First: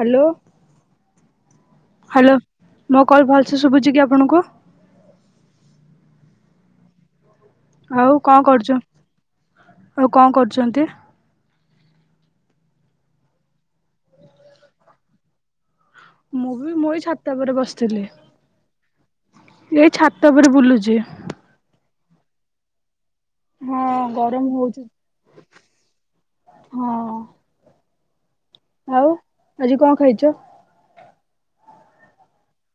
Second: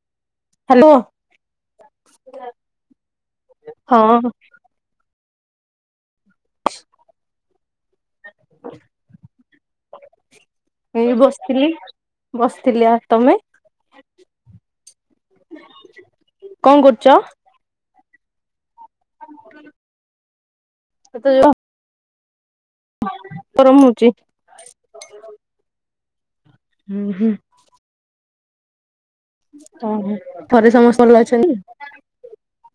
Hello hello hello ମୋ call ଭଲଛି ଶୁଭୁଛି ହଁ କି ଆପଣଙ୍କୁ ଆଉ କଣ କରୁଛ ଆଉ କଣ କରୁଛନ୍ତି ଏଇ ବସିଥିଲି ବସିଥିଲି ଆଉ ତମେ ମୁଁ ବି କଣ ମୁଁଇ କରୁଛ? ଛାତ ଉପରେ ବସିଥିଲି ଏ ଛାତ। ତାପରେ ବୁଲୁଛି ଜେ ଏତେ ଯୋଉ ଗରମ ହଁ ହଉଛି। ଗରମ ହଉଛି ହୁଁ ହଁ ହୁଁ। ଆଉ ଆଜି ଓୋ କଣ ଖାଇଛ? [inaudible] ଥରେ ସମସ୍ତେ ଭଲ ଅ। ସଇ। [inaudible]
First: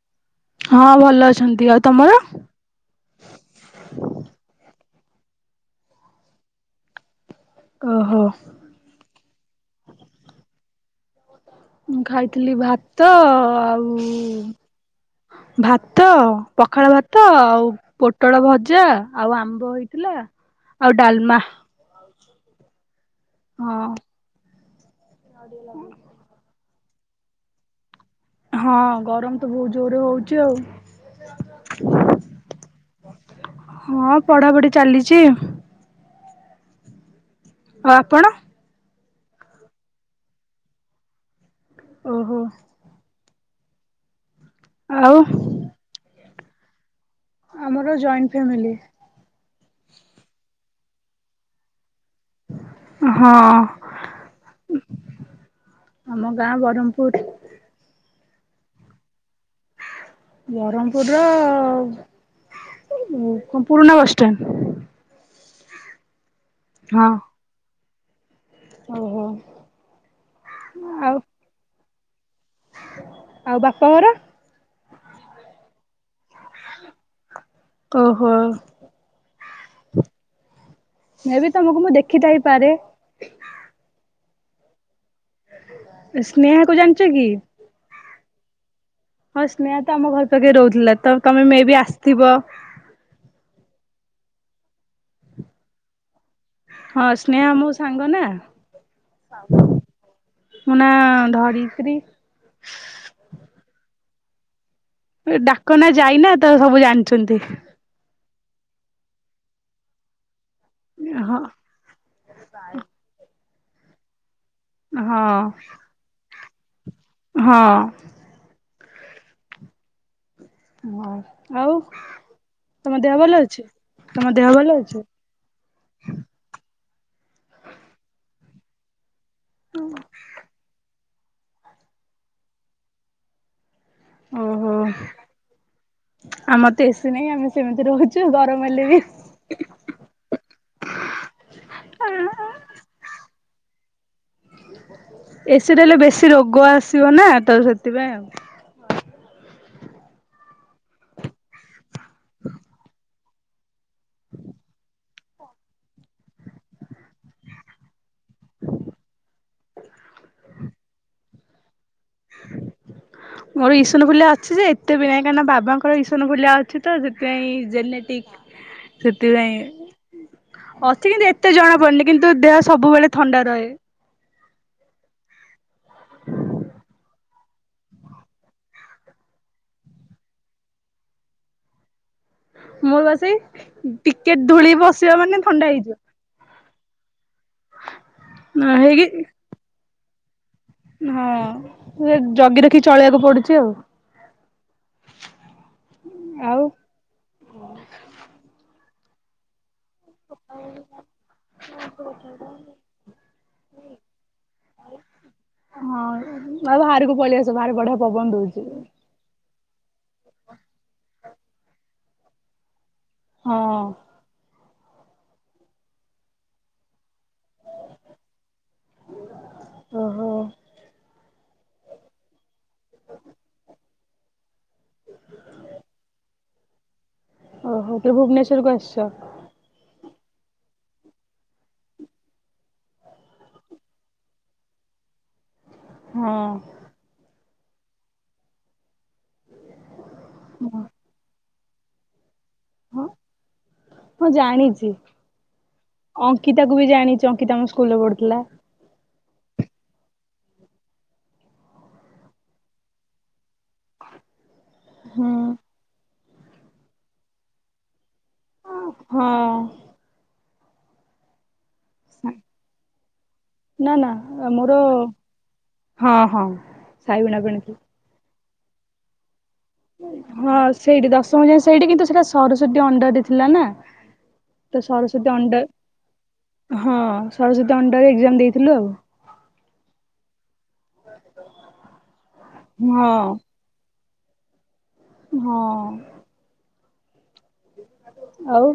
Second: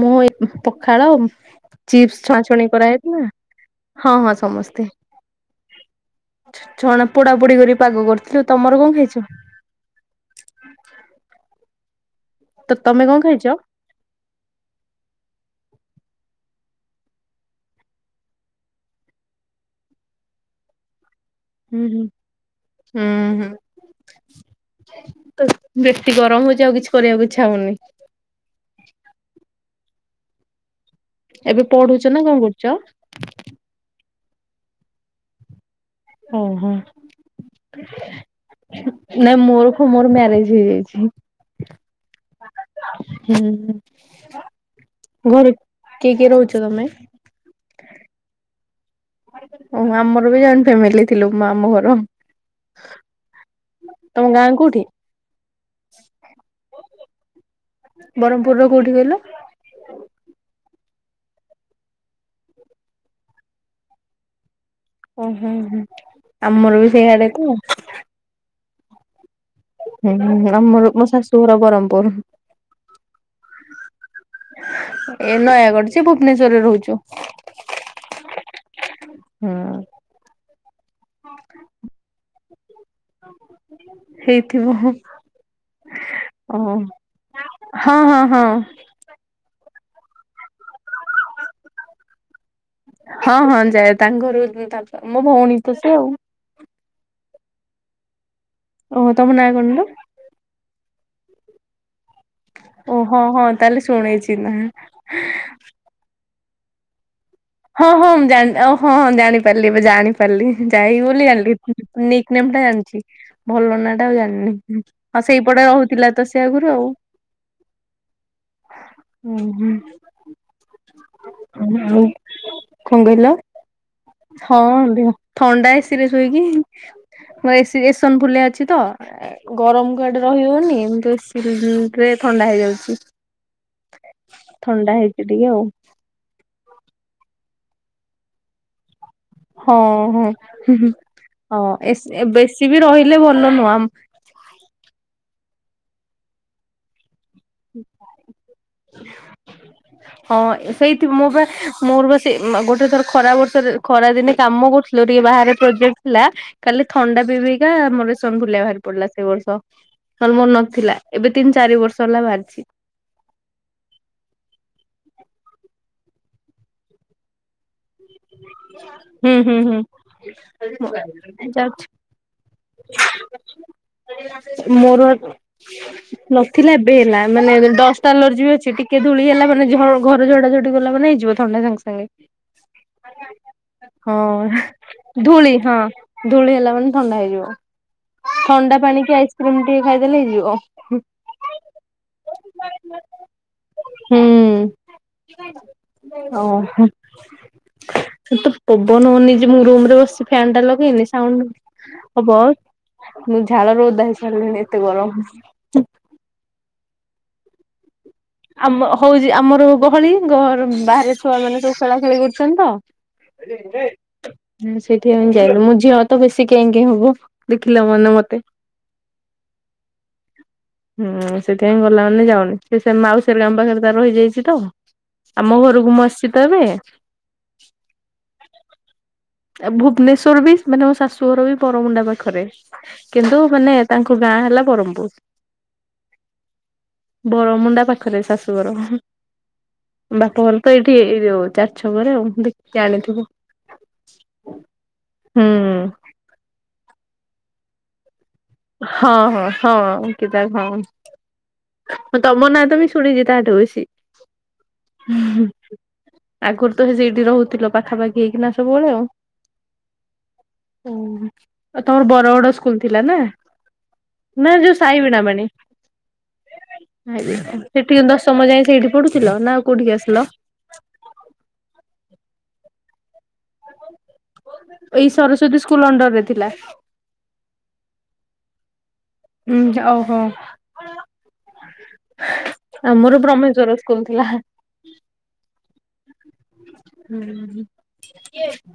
ମୁଁ ହଁ ପଖାଳ ଭଲ ଅଛନ୍ତି ଆଉ ତମର? ଚିପ୍ସ୍ ଛଁଣା ଛଣି କରାହେଇଥିଲା ହଁ ହଁ ସମସ୍ତେ ଛଣା ପୋଡାପୋଡି କରି ପାଗ ଓହୋ କରିଥିଲୁ ତମର କଣ ଖାଇଛ? ହଁ ଖାଇ। ଥିଲି ତ ତମେ ଭାତ କଣ ଖାଇଛ? ଆଉ ଭାତ ଭାତ ପଖାଳ ଭାତ ଆଉ ପୋଟଳ ଭଜା ଆଉ ଆମ୍ବ ହେଇଥିଲା ଆଉ ଡାଲମା ହୁଁ ହୁଁ ହଁ। ତ ବେଶି ଗରମ ହଉଛି ଆଉ କିଛି କରିବାକୁ ଇଚ୍ଛା ହଉନି ହଁ ଗରମ ତ ବହୁତ ଜୋରରେ ହଉଛି ଆଉ ଏବେ ପଢୁଛ ନା କଣ କରୁଛ? ପଢ଼ାପଢ଼ି ଚାଲିଛି ଓ ହୋ। ଆଉ ଆପଣ ନାଇଁ ମୋର କଣ ମୋର ମ୍ୟାରେଜ ହେଇଯାଇଛି। ଓହୋ। ହୁଁ। ଆଉ ଘରେ କିଏ କିଏ ରହୁଛି। ତମେ ଆମର ଜଏଣ୍ଟ ଫ୍ୟାମିଲି ହ ଆମର ବି ଜଏଣ୍ଟ ଫ୍ୟାମିଲି ଥିଲୁ ମାମୁଁ ଘର ହଁ ତମ ଗାଁ କୋଉଠି? ଆମ ଗାଁ ବରମ୍ପୁର ବ୍ରହ୍ମପୁର ର କୋଉଠି କହିଲ? ବ୍ରହ୍ମପୁର ର ପୁରୁଣା ବସ ଷ୍ଟାଣ୍ଡ ହୁଁ ହୁଁ ହୁଁ। ଆମର ବି ସେଇଆଡେ କୁ। ଓ ହୋ ହୁଁ ହୁଁ ଆମର ମୋ ଶାଶୁଘର ବରମ୍ ଉପ ଆଉ ବାପଘର ଏ ନୟାଗଡ ଭୁବନେଶ୍ଵରରେ ରହୁଛୁ ହଁ ହୁଁ। ମେ ବି ତମକୁ ମୁଁ ଦେଖିଥାଇପାରେ। ହେଇଥିବ। ଓ ସ୍ନେହା କୁ ଜାଣିଛ କି? ହଁ ହଁ ହଁ। ହଁ ସ୍ନେହା ତ ଆମ ଘର ପାଖେ ରହୁଥିଲା। ତ ତମେ ମେ ବି ଆସିଥିବ? ହଁ ହଁ ଯାଏ ତାଙ୍କ ଘର କୁ ତା ମୋ ଭଉଣୀ ତ ସେ ଆଉ। ହଁ ସ୍ନେହା ମୋ ସାଙ୍ଗ ନା। ଓ ହୋ ତମେ ନୟାଗଡ ନା। ହଁ ଧରିତ୍ରୀ। ଓ ହଁ ହଁ ତାହେଲେ ଶୁଣିଛି। ଟି ନା। ଡାକନା ଯାଇନା। ତ ସବୁ ଜାଣିଛନ୍ତି। ହଁ ହଁ ମୁଁ ଜାଣି ଅ ହଁ ହଁ ଜାଣିପାରିଲି ଏବେ ଜାଣିପାରିଲି। ଯାଇ ବୋଲି ହଁ ଜାଣିଲି ନିକ ନେମ୍ ଟା ଜାଣିଛି। ଭଲ ନାଟା ଆଉ ଜାଣିନି। ହଁ ସେଇପଟେ ରହୁଥିଲା ତ ସେ ସେ ଆଗରୁ ଆଉ। ହଁ। ହୁଁ ହୁଁ। ହଁ ଆଉ। ତମ ଦେହ ଭଲ [unintelligible] ଅଛି? ତମ ଦେହ ଭଲ ହଁ ଅଛି? ଥଣ୍ଡା ଏସିରେ ଶୋଇକି ମୋ ଏସି ଏସନଫୁଲିଆ ଅଛି ତ ଏ। ଗରମ କୁ ଆଡେ ରହିି ହଉନି ଏମିତି ଏସି [unintelligible] ରେ ଥଣ୍ଡା ହେଇଯାଉଛି। ଓହୋ ଥଣ୍ଡା ହେଇଛି ଟିକେ ଆଉ ଆମର ତ ଏସି ନାଇଁ ଆମେ ସେମିତି ରହୁଛୁ ଗରମ ହେଲେ ବି। ହଁ ହଁ ହୁଁ ହୁଁ ହଁ ଏସି ବେଶୀ ବି ରହିଲେ ଭଲ ନୁହୁଁ ଆମ ଏସିରେ ରହିଲେ ବେଶି ରୋଗ ଆସିବ ନା। ତ ସେଥିପାଇଁ ଆଉ। ହଁ ସେଇ ଠୁ ମୁଁ ବା ମୋର ବା ସେ ମା-ଗୋଟେ ଥର ଖରା ବର୍ଷାରେ ଖରା ଦିନେ କାମ କରୁଥିଲେ ଟିକେ ବାହାରେ ପ୍ରୋଜେକ୍ଟ ଥିଲା ଖାଲି ଥଣ୍ଡା ପିଇପିଇକା ମୋର ଇସନଫୁଲିଆ ବାହାରି ପଡିଲା ସେଇ ବର୍ଷଲେ ନହେଲେ ମୋର ନଥିଲା ଏବେ ତିନି ଚାରି ବର୍ଷ ହେଲା। ବାହାରିଛି। ମୋର ଇସନଫୁଲିଆ ଅଛି ଯେ ଏତେ ବି ନାହିଁ କାହିଁକି ନା ବାବାଙ୍କ ମୋର ଇସନଫୁଲିଆ ଅଛି ତ ସେଥିପାଇଁ ଜେନେଟିକ ହୁଁ ହୁଁ ସେଥିପାଇଁ ହୁଁ। ଅଛି କିନ୍ତୁ ଏତେ ଜଣା ଯାଉଛି। ପଡୁନି କିନ୍ତୁ ଦେହ ସବୁବେଳେ ଥଣ୍ଡା ରହେ। ମୋର ନଥିଲା ଏବେ ହେଲା। ମାନେ ଡଷ୍ଟ ଆଲର୍ଜି ବି ଅଛି ଟିକେ ଧୂଳି ହେଲା ମାନେ ଝ-ଘର ଝଡା ଝଡି କଲା ମାନେ ହେଇଯିବ ଥଣ୍ଡା ସାଙ୍ଗେ ସାଙ୍ଗେ। ମୋର ବା ସେ ଟିକେ ଧୂଳି ବସିବ ହଁ ମାନେ ଧୂଳି ଥଣ୍ଡା ହଁ ହେଇଯିବ। ଧୂଳି ହେଲା ଥଣ୍ଡା ହେଇଯିବ। ଥଣ୍ଡା ପାଣି କି ହେଇକି ଆଇସ୍କ୍ରିମ ଟିକେ ଖାଇ ଏଲେ ହେ ଯିବ। ହଁ ସେ ଜଗି ରଖି ଚଳେଇବାକୁ ପଡୁଛି ହୁଁ ଆଉ। ସେ ତ ମନ ହୋଉନି ଯେ ମୁଁ ରୁମ୍ ରେ ବ ଫ୍ୟାନ୍ ଟା ଲଗେଇନି ସାଉଣ୍ଡ ହବ। ମୁଁ ଝାଳରେ ଓଦା ହେଇ ସାରିଲିଣିି ଏତେ ଗରମ। ତୁମାର ବଡ ଆମ ହଉଛି ଆମର ଗହଳି ଘହର ବାହାରେ ଛୁଆ ମାନେ ଯୋଉ ଖେଳା ଖେଳି କରୁଛନ୍ତି ହଁ। ତ। ଏ। ହଁ ସେଠି ଆମେ ଯାଇନୁ। ମୋ ଝିଅ ତ ବେଶୀ କେଁ କେଁ ହବ। ଦେଖିଲା ମନେ ମତେ। ଓହୋ ହୁଁ ସେଥିପାଇଁ ଗଲା ମାନେ ଯାଉନି ସେ ସେ ମାଉସୀ ହେରିକାଙ୍କ ପାଖରେ ତାର ରହିଯାଇଛି ତମେ? ଓହୋ ତେ ଭୁବନେଶ୍ଵରକୁ ଆସିଛ। ଭୁବନେଶ୍ଵର ବି ମାନେ ମୋ ଶାଶୁଘର ବି ବରମୁଣ୍ଡା ପାଖରେ। କିନ୍ତୁ ମାନେ ତାଙ୍କ ଗାଁ ହେଲା ବ୍ରହ୍ମପୁର। ହଁ। ବରମୁଣ୍ଡା ପାଖରେ ଶାଶୁଘର। ବାପଘର ତ ଏଇଠି ଏଇ ଯଉ ଚା ଛ ଘରେ ଆଉ ଦେଖ ହଁ ଜାଣିଥିବୁ। ହଁ ଜାଣିଛି। ହଁ ଅଙ୍କିତାକୁ ବି ଜାଣିଚି ଅଙ୍କିତା ଆମ ସ୍କୁଲ୍ ରେ ପଢୁଥିଲା। ହଁ ହଁ ହଁ ଅଙ୍କିତା ହଁ ତମ ନାଁ ତ ବି ଶୁଣିଛି ତାଠୁ ବେଶି। ହୁଁ ହୁଁ ହୁଁ। ଆଗରୁ ତ ସେଇଠି ରହୁଥିଲ ପାଖାପାଖି ହେଇକି ନା ସବୁବେଳେ ଆଉ। ହଁ ଉଁ ହୁଁ। ତମର ବର ବଡ ସ୍କୁଲ୍ ଥିଲା ନା। ନା ନା ଯୋଉ ମୋର ସାଇ ବିଣାପାଣି? ହଁ ହଁ ସାଇ ବିଣା ବିଣା ଥିଲା। ସମୟ ଯାଏ ସେଇଠି ପଡୁଥିଲ। ନା କୋଉଠିକି ଆସିଲ? ହଁ ସେଇଠି ଦଶମ ଯାଏ ସେଇଠି କିନ୍ତୁ ସେଇଟା ସରସ୍ୱତୀ ଅଣ୍ଡା ଥିଲାନା ତ ଏଇ ସରସ୍ବତୀ ସରସ୍ଵତୀ ଅଂଡର ସ୍କୁଲ ଅଣ୍ଡରରେ ଥିଲା। [inaudible] ହ ସରସ୍ବତୀ ଅନଡର ରେ ଏଗଜାମ ଦେଇ ଥିଲୁ ଆଉ ହୁଁ ଓହୋ [unintelligible] ଆମର ହଁ ବ୍ରହ୍ମେଶ୍ଵର କହୁଥିଲା ହଁ। ଉଁ ହୁଁ ଆଉ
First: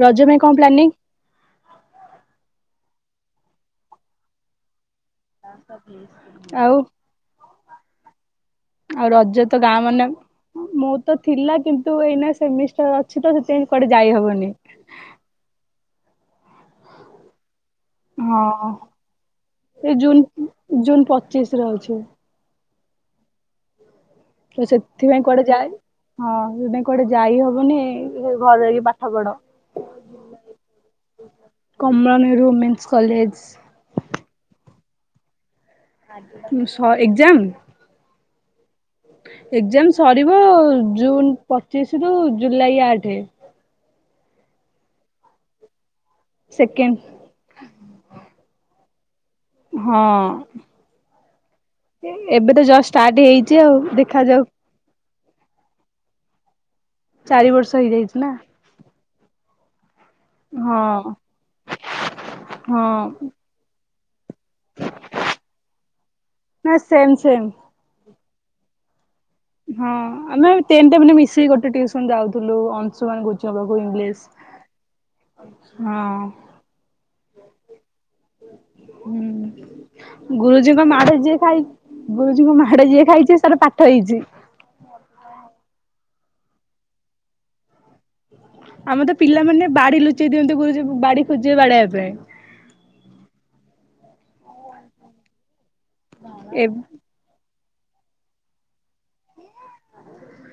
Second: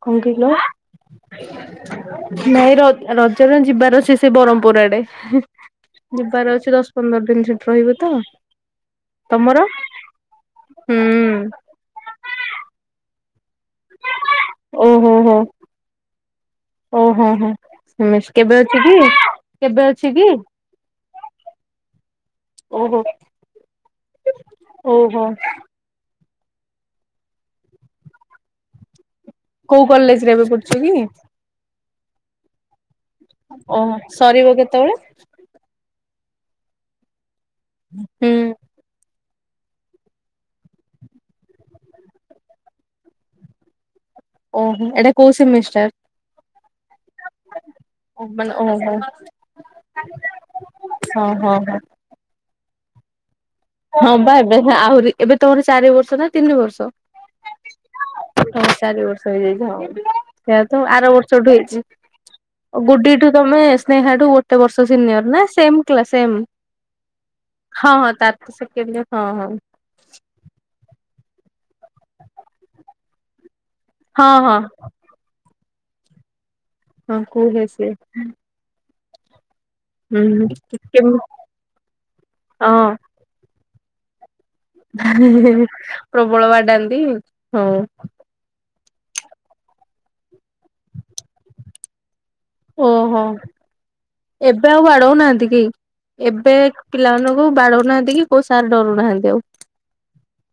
[inaudible] କଣ ରଜ ପାଇଁ କିଲୋ ପ୍ଲାନିଂ ନାଇଁ ର ରଜାରେ ଯିବାର ଅଛି ସେ ବରହମ୍ପୁର ଆଡେ ଯିବାର ଅଛି ଆଉ ଦଶ ପନ୍ଦର ଦିନ ଛୁଟି ରହିବୁ ତ ଆଉ ରଜ ତ ତମର? ଗାଁ ମାନେ ମୁଁ ହୁଁ ତ ଥିଲା କି ତୁ ଏଇନା ସେମିଷ୍ଟାର ଅଛି ତ ସେଥିପାଇଁ କୁଆଡେ ଯାଇ ହବନି ଓହୋ ହୋ ଓହୋ ହୋ କେବେ ହଁ ଅଛି କି କେବେ ଅଛି କି ଚିଶ ରେ ହଉଛି ଓହୋ ତ ସେଥି ଭାଇଁ ଓହୋ କୁଆଡେ ଯାଏ ହଁ ସେ ନାଇ କୁଆଡେ ଯାଇ ହବନି ସେ ଘରେ ରହୀକି ପାଠ ପଢ। କୋଉ କଲେଜ ରେ ଏବେ ପଡୁଛି କି କମଳ ନ ରୁମେ ଓହୋ ସରିବ କେତେବେଳେ [inaudible] ଏକକ୍ଜାମ ହୁଁ। ଏକ୍ଜାମ ସରିବ ଜୁନ ପଚିଶ ରୁ ଜୁଲାଇ ଆଠ ଓହୋ ଏଇଟା କଉ ସେମିଷ୍ଟାର୍ ସେକେଣ୍ଡ ଓ ହୋ ହଁ ହଁ ହଁ ଏବେ ତ ଜଷ୍ଟ ଷ୍ଟାର୍ଟ ହେଇ ହଁ ଭାଇବେ ଆହୁରି ଏବେ ତମର ଚାରି ବର୍ଷ ନା ତିନି ବର୍ଷ। ଚାରି ବର୍ଷ ହେଇଯାଇଛି ନା। ହ। ସେଇୟା ତ ଆର ହଁ। ବର୍ଷଠୁ ହେଇଛି। ହଁ ଗୁଡିଠୁ ତମେ ନେହା ଠୁ ବର୍ଷ ସିନିୟର ନା ସେମ କ୍ଲାସ ସେମ। ନା ସେମ୍ ସେମ୍। ହଁ ହଁ ଆ ସେ କେ ହଁ ଆମେ ତେନଟ ମାନ ସେ ଗୋଟେ ଟିୁସନ ଯାଉଥିଲୁ ଅଂଶୁମାନ ଗୁର୍ କୁ ହଁ ହଁ ଇଂଲିଶ। ହଁ। ହଁ କୁହେ ସେ। ହୁଁ। ଗୁରୁଜୀଙ୍କ କେମି ମାଡ ଯିଏ ଖାଇ ଗୁରୁଜୀଙ୍କ ମାଡ ହଁ ଯିଏ ଖାଇଛି ସାର ପା [inaudible] [inaudible] ପ୍ରବଳ ବାଡାନ୍ତି। ହୁଁ। ଆମର ତ ପିଲାମାନେ ବାଡି ଲୁଚେଇ ଦିଅନ୍ତି। ଗୁରୁଜ ବାଡି ଖୋଜିବେ ବାଡେଇବା ପାଇଁ। ଓହୋ ଏବେ ଆଉ ବାଡଉନାହାନ୍ତି କେହି। ଏବେ ଏ ପିଲାମାନ କୋଉ ବାଡଉନାହାନ୍ତି କି କୋଉ ସାର୍ ଡରୁନାହାନ୍ତି ଆଉ।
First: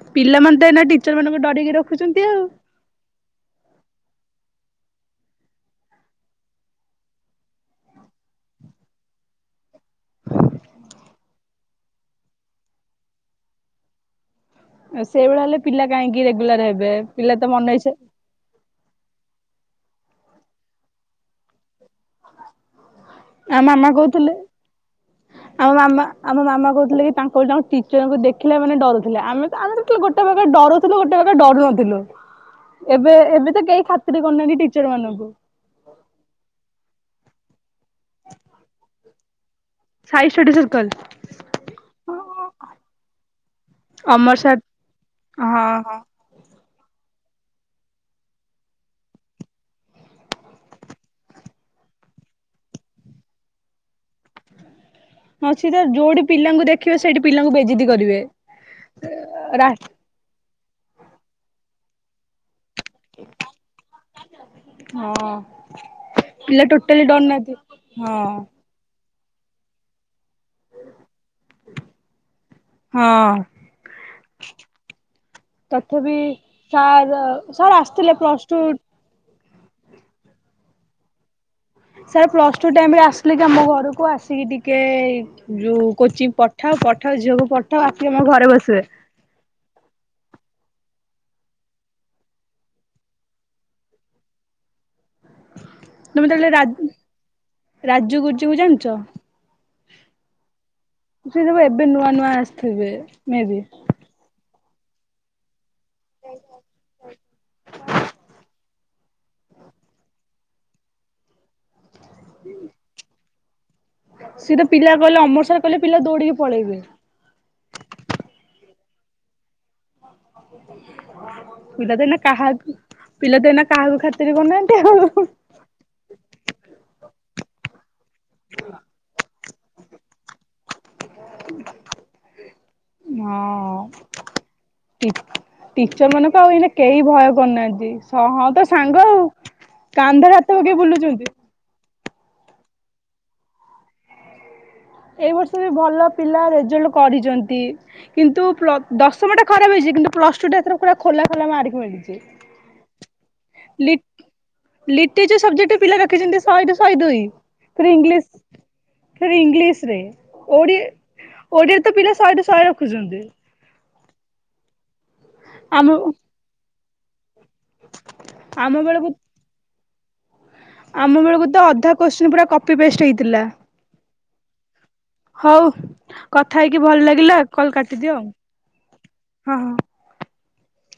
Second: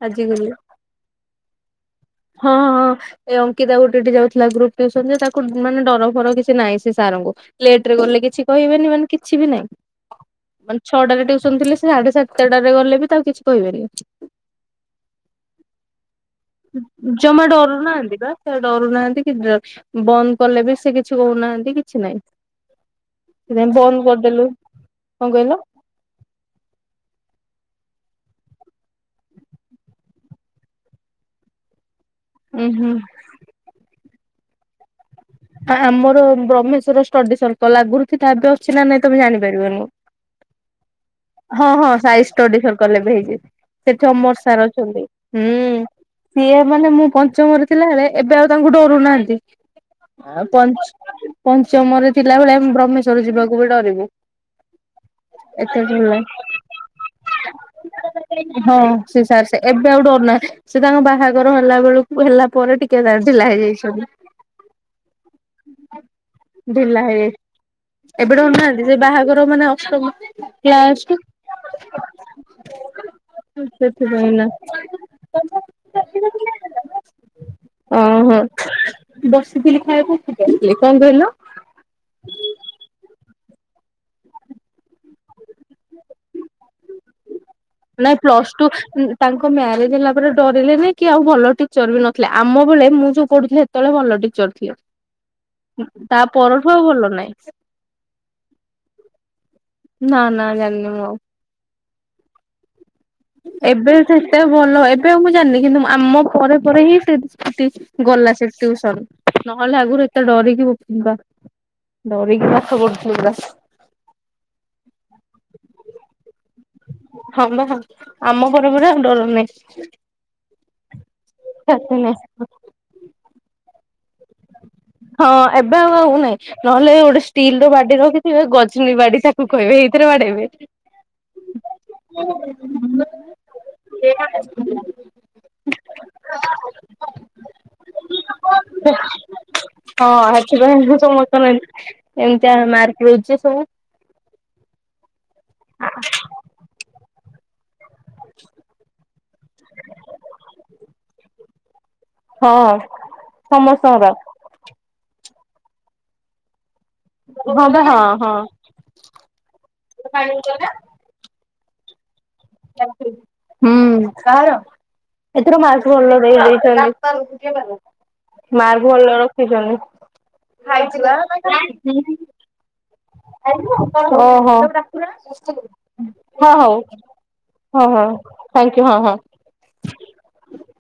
ଆଜିିକଲି ପିଲାମାନେ ତ ଏଇନା ଟିଚର ମାନଙ୍କୁ ଡରିକି ରଖୁଛନ୍ତି ଆଉ। ହଁ ହଁ ଏ ଅଙ୍କିତା ଗୋଟେଠି ଯାଉଥିଲା ଗ୍ରୁପ ଯେ ତାକୁ ମାନେ ଡର ଫର କିଛି ନାଇଁ। ସେ ସାରଙ୍କୁ ଲେଟ ରେ ଗଲେ କିଛି କହିବେନି ମାନେ କିଛି ବି ନାହିଁ। ମାନେ ଛଅଟାରେ ଟଉସନ ଥିଲେ ସେ ସାଢେ ସାତଟରେ ଗଲେ ବି ତାକୁ କିଛି କହିବେନି। ସେଇଭଳିଆ ହେଲେ ପିଲା କାହିଁକି ରେଗୁଲାର ହେବେ ପିଲା ଜମା ତ ମନ ଡରୁ ଇଚ୍ଛା ନାହାଁନ୍ତି ବା। ଡରୁ ନାହାନ୍ତି କି ବନ୍ଦ କଲେ ବି ସେ କିଛି କହୁନାହାନ୍ତି କି କିଛି ନାହିଁ। ଆମ ମାମା ବନ୍ଦ କହୁଥିଲେ କରିଦେଲୁ କଣ କହିଲ ଆମ ମାମା ଆମ ମାମା କହୁଥିଲେ କି ତାଙ୍କର ଜ ଟି ଙ୍କୁ ଦେଖିଲେ ମାନେ ଡରୁଥିଲେ। ଆମେ ତ ଆମେ ଗୋଟେ ପାାଗ ଡରୁଥିଲୁ ଗୋଟେ ପାାଗ ଡରୁ ନଥିଲୁ। ଉୁଁ ହୁଁ। ଏବେ ଏବେ ତ କେହି ଖ ଖାତିର କରୁନାହାନ୍ତି ଟିଚର ମାନଙ୍କୁ। ଆମର ବ୍ରହ୍ମେଶ୍ଵର ଷ୍ଟଡି ସ ଲୁ ଥାହା ବି ଅଛି ନା ନାଇଁ ତମେ Sai study circle Amar sir ହଁ ହଁ ଜା [inaudible] ମାନେ ମୁଁ ପଞ୍ଚମରେ ଥିଲାବେଳେ ଏବେ ଆଉ ତାଙ୍କୁ ଡରୁ ନାହାନ୍ତି। ଆଉ ପଞ୍ଚମରେ ଥିଲା ଭଳେ ଆମେ ବ୍ରହ୍ମେଶ୍ଵର ଯିବାକୁ ବି ଡରିବୁ। ହଁ ସ ତ ଏତେ ଯୋଉଠି ଭଲ ପିଲାଙ୍କୁ ଦେଖିବ ସେଇଠି ପିଲାଙ୍କୁ ବେଜିତି କରିବେ। ହଁ ସେ ସାର୍ ସେ ଏବେ ଆଉ ଡରୁ ନାହାନ୍ତି ସେ ତାଙ୍କ ବାହାଘର ହେଲା ବେଳକୁ ହେଲା ପରେ ଟିକେ କେ ଦର୍ଦ ଢିଲା ହେଇଯାଇଛି ସବୁ। ହଁ ପିଲା ଟୋଟାଲି ଡରୁ ହେଇଯାଇ ନାହାନ୍ତି। ହଁ ଯୋଉମାନେ ଅଷ୍ଟମ କ୍ଲାସ ହଁ ରୁ ସେଥିପାଇଁ ନା ତଥାପି ସାର୍ ସାର୍ ଆସିଥିଲେ ପ୍ଲସ ଟୁ ଫିଲି ଖାଇବୁ କିଲୋ ଲିକ୍ କଣ କହିଲ? ସାର୍ ପ୍ଲସ ଟୁ ଟାଇମରେ ଆସିଲେ କି ଆମ ଘରକୁ ଆସିକି ଟିକେ ଯୋଉ କୋଚିଂ ପଠାଅ ପଠାଅ ଝିଅକୁ ପଠ ନାଇଁ ପ୍ଲସ ଟୁ ଉଁଉଁ ତାଙ୍କ ମ୍ୟାରେଜ ହେଲା ପରେ ଡରିଲେନି କି ଆଉ ଭଲ ଟିଚର ବି ନଥିଲେ ଆମ ବେଳେ ମୁଁ ଯୋଉ ପଢୁଥିଲି ସେତେବେଳେ ଭଲ ଟିଚର ଥିଲେ। ତା ତମେ ତାହେଲେ ରା ପରଠୁ ଆଉ ଭଲ ନହିଁ। ରାଜୁ ଗୁଜୁକୁ ଜାଣିଛ? ନା ନା ଜାଣିନି ମୁଁ ଆଉ। ସେ ସବୁ ଏବେ ନୂଆ ନୂଆ ଆସୁଥିବେ। ଏବେ ସେସବୁ ଭଲ ଏବେ ମୁଁ ଜାଣିନି କିନ୍ତୁ ମା ଆମ ପରେ ପରେ ହିଁ ଟିପ୍ସ ଟିପ୍ସ ଗଲା ସେଠ ଟିୟୁସନ୍ ନହେଲେ ଆଗରୁ ଏତେ ଡରିକି ଭୂକକିିବା ଡରିକି ପାଠ ପଢ଼ୁଥିଲେ ପୁରା। ସିଏ ତ ପିଲା କହିଲେ ଅମରସାର୍ କହିଲେ ପିଲା ଦୌଡିକି ପଳେଇବେ। ହଁ ବରା ହଁ ଆମ ଘର ପରା ଆଉ ଡର ନାହିଁ। ଛାତି ପିଲା ଦିନେ ନାହିଁ କାହା ପିଲା ଦିନେ କାହାକୁ ଖାତ୍ ଖାତିର କରୁନାହାନ୍ତି ଆଉ। ହଁ ଏବେ ଆଉ ଆଉ ନାଇଁ ନହେଲେ ଗୋଟେ ଷ୍ଟିଲ ର ବାଡି ରଖି ଇଏ ଗଝଲି ବାଡିଟା କୁ କହିବେଏଇଥିରେ ବାଡ଼େଇବେ। ହଁ ଟି ଟିଚର ମାନଙ୍କୁ ଆଉ ଏଇନା କେହି ଭୟ କରୁନାହାନ୍ତି। ଯେ ହଁ ତ ସାଙ୍ଗ ଆଉ। ହଁ କାନ୍ଧରେ ହାତ ପକେଇ ଆଠାଇ ବୁଲୁଛନ୍ତି। ସମସ୍ତ [unintelligible] ଏମତଆ ମାର୍କ ମିଳିଛି ସବୁ। ଏଇ ବର୍ଷ ବି ଭଲ ପିଲା ରେଜଲ୍ଟ କରିଛନ୍ତି। ଇ କିନ୍ତୁ ପ୍ଲ ଦଶ ସମୟଟା ଖରାପ ହେଇଛି। କିନ୍ତୁ ପ୍ଲସ ଟୁ ଟା ଏଥରେ ପୁରା ଖୋଲା ଖୋଲା ମାରି [inaudible] ହଁ ସମସ୍ତଙ୍କର। ଲିଟେରଚର୍ ର୍ସବଜେକ୍ଟରେ ପିଲା ରଖିଛନ୍ତି ଶହେରୁ ଶହେ। ସହେଦୁଇ ହଁ ବା ଫେର୍ ହଁ ଇଂଲସ ହଁ। ଫେରେ ଇଂଲସ ରେ ଓଡି ଓଡ଼ିଆରେ ତ ପିଲା ସ ହୁଁ। କାହାର? ଏଥର ଆମ ମାାର୍କ୍ଣ ଭଲ ହଲ। ଆମ ମାର୍ ବେଳକୁ ଭଲ ରଖିଛନି ଆମ ବେଳକୁ ତ ଅଧା କୋଶି ପୁରା କପି ପେଷ୍ଟ ହେଇ [unintelligible] ଓହୋ। ହଉ କଥା ହେଇକି ଭଲ ଲାଗିଲା କଲ ହଁ ହଁ କାଟିଦିଅ ଆଉ ଥ୍ୟାଙ୍କୟୁ ହଁ ହଁ ହଁ।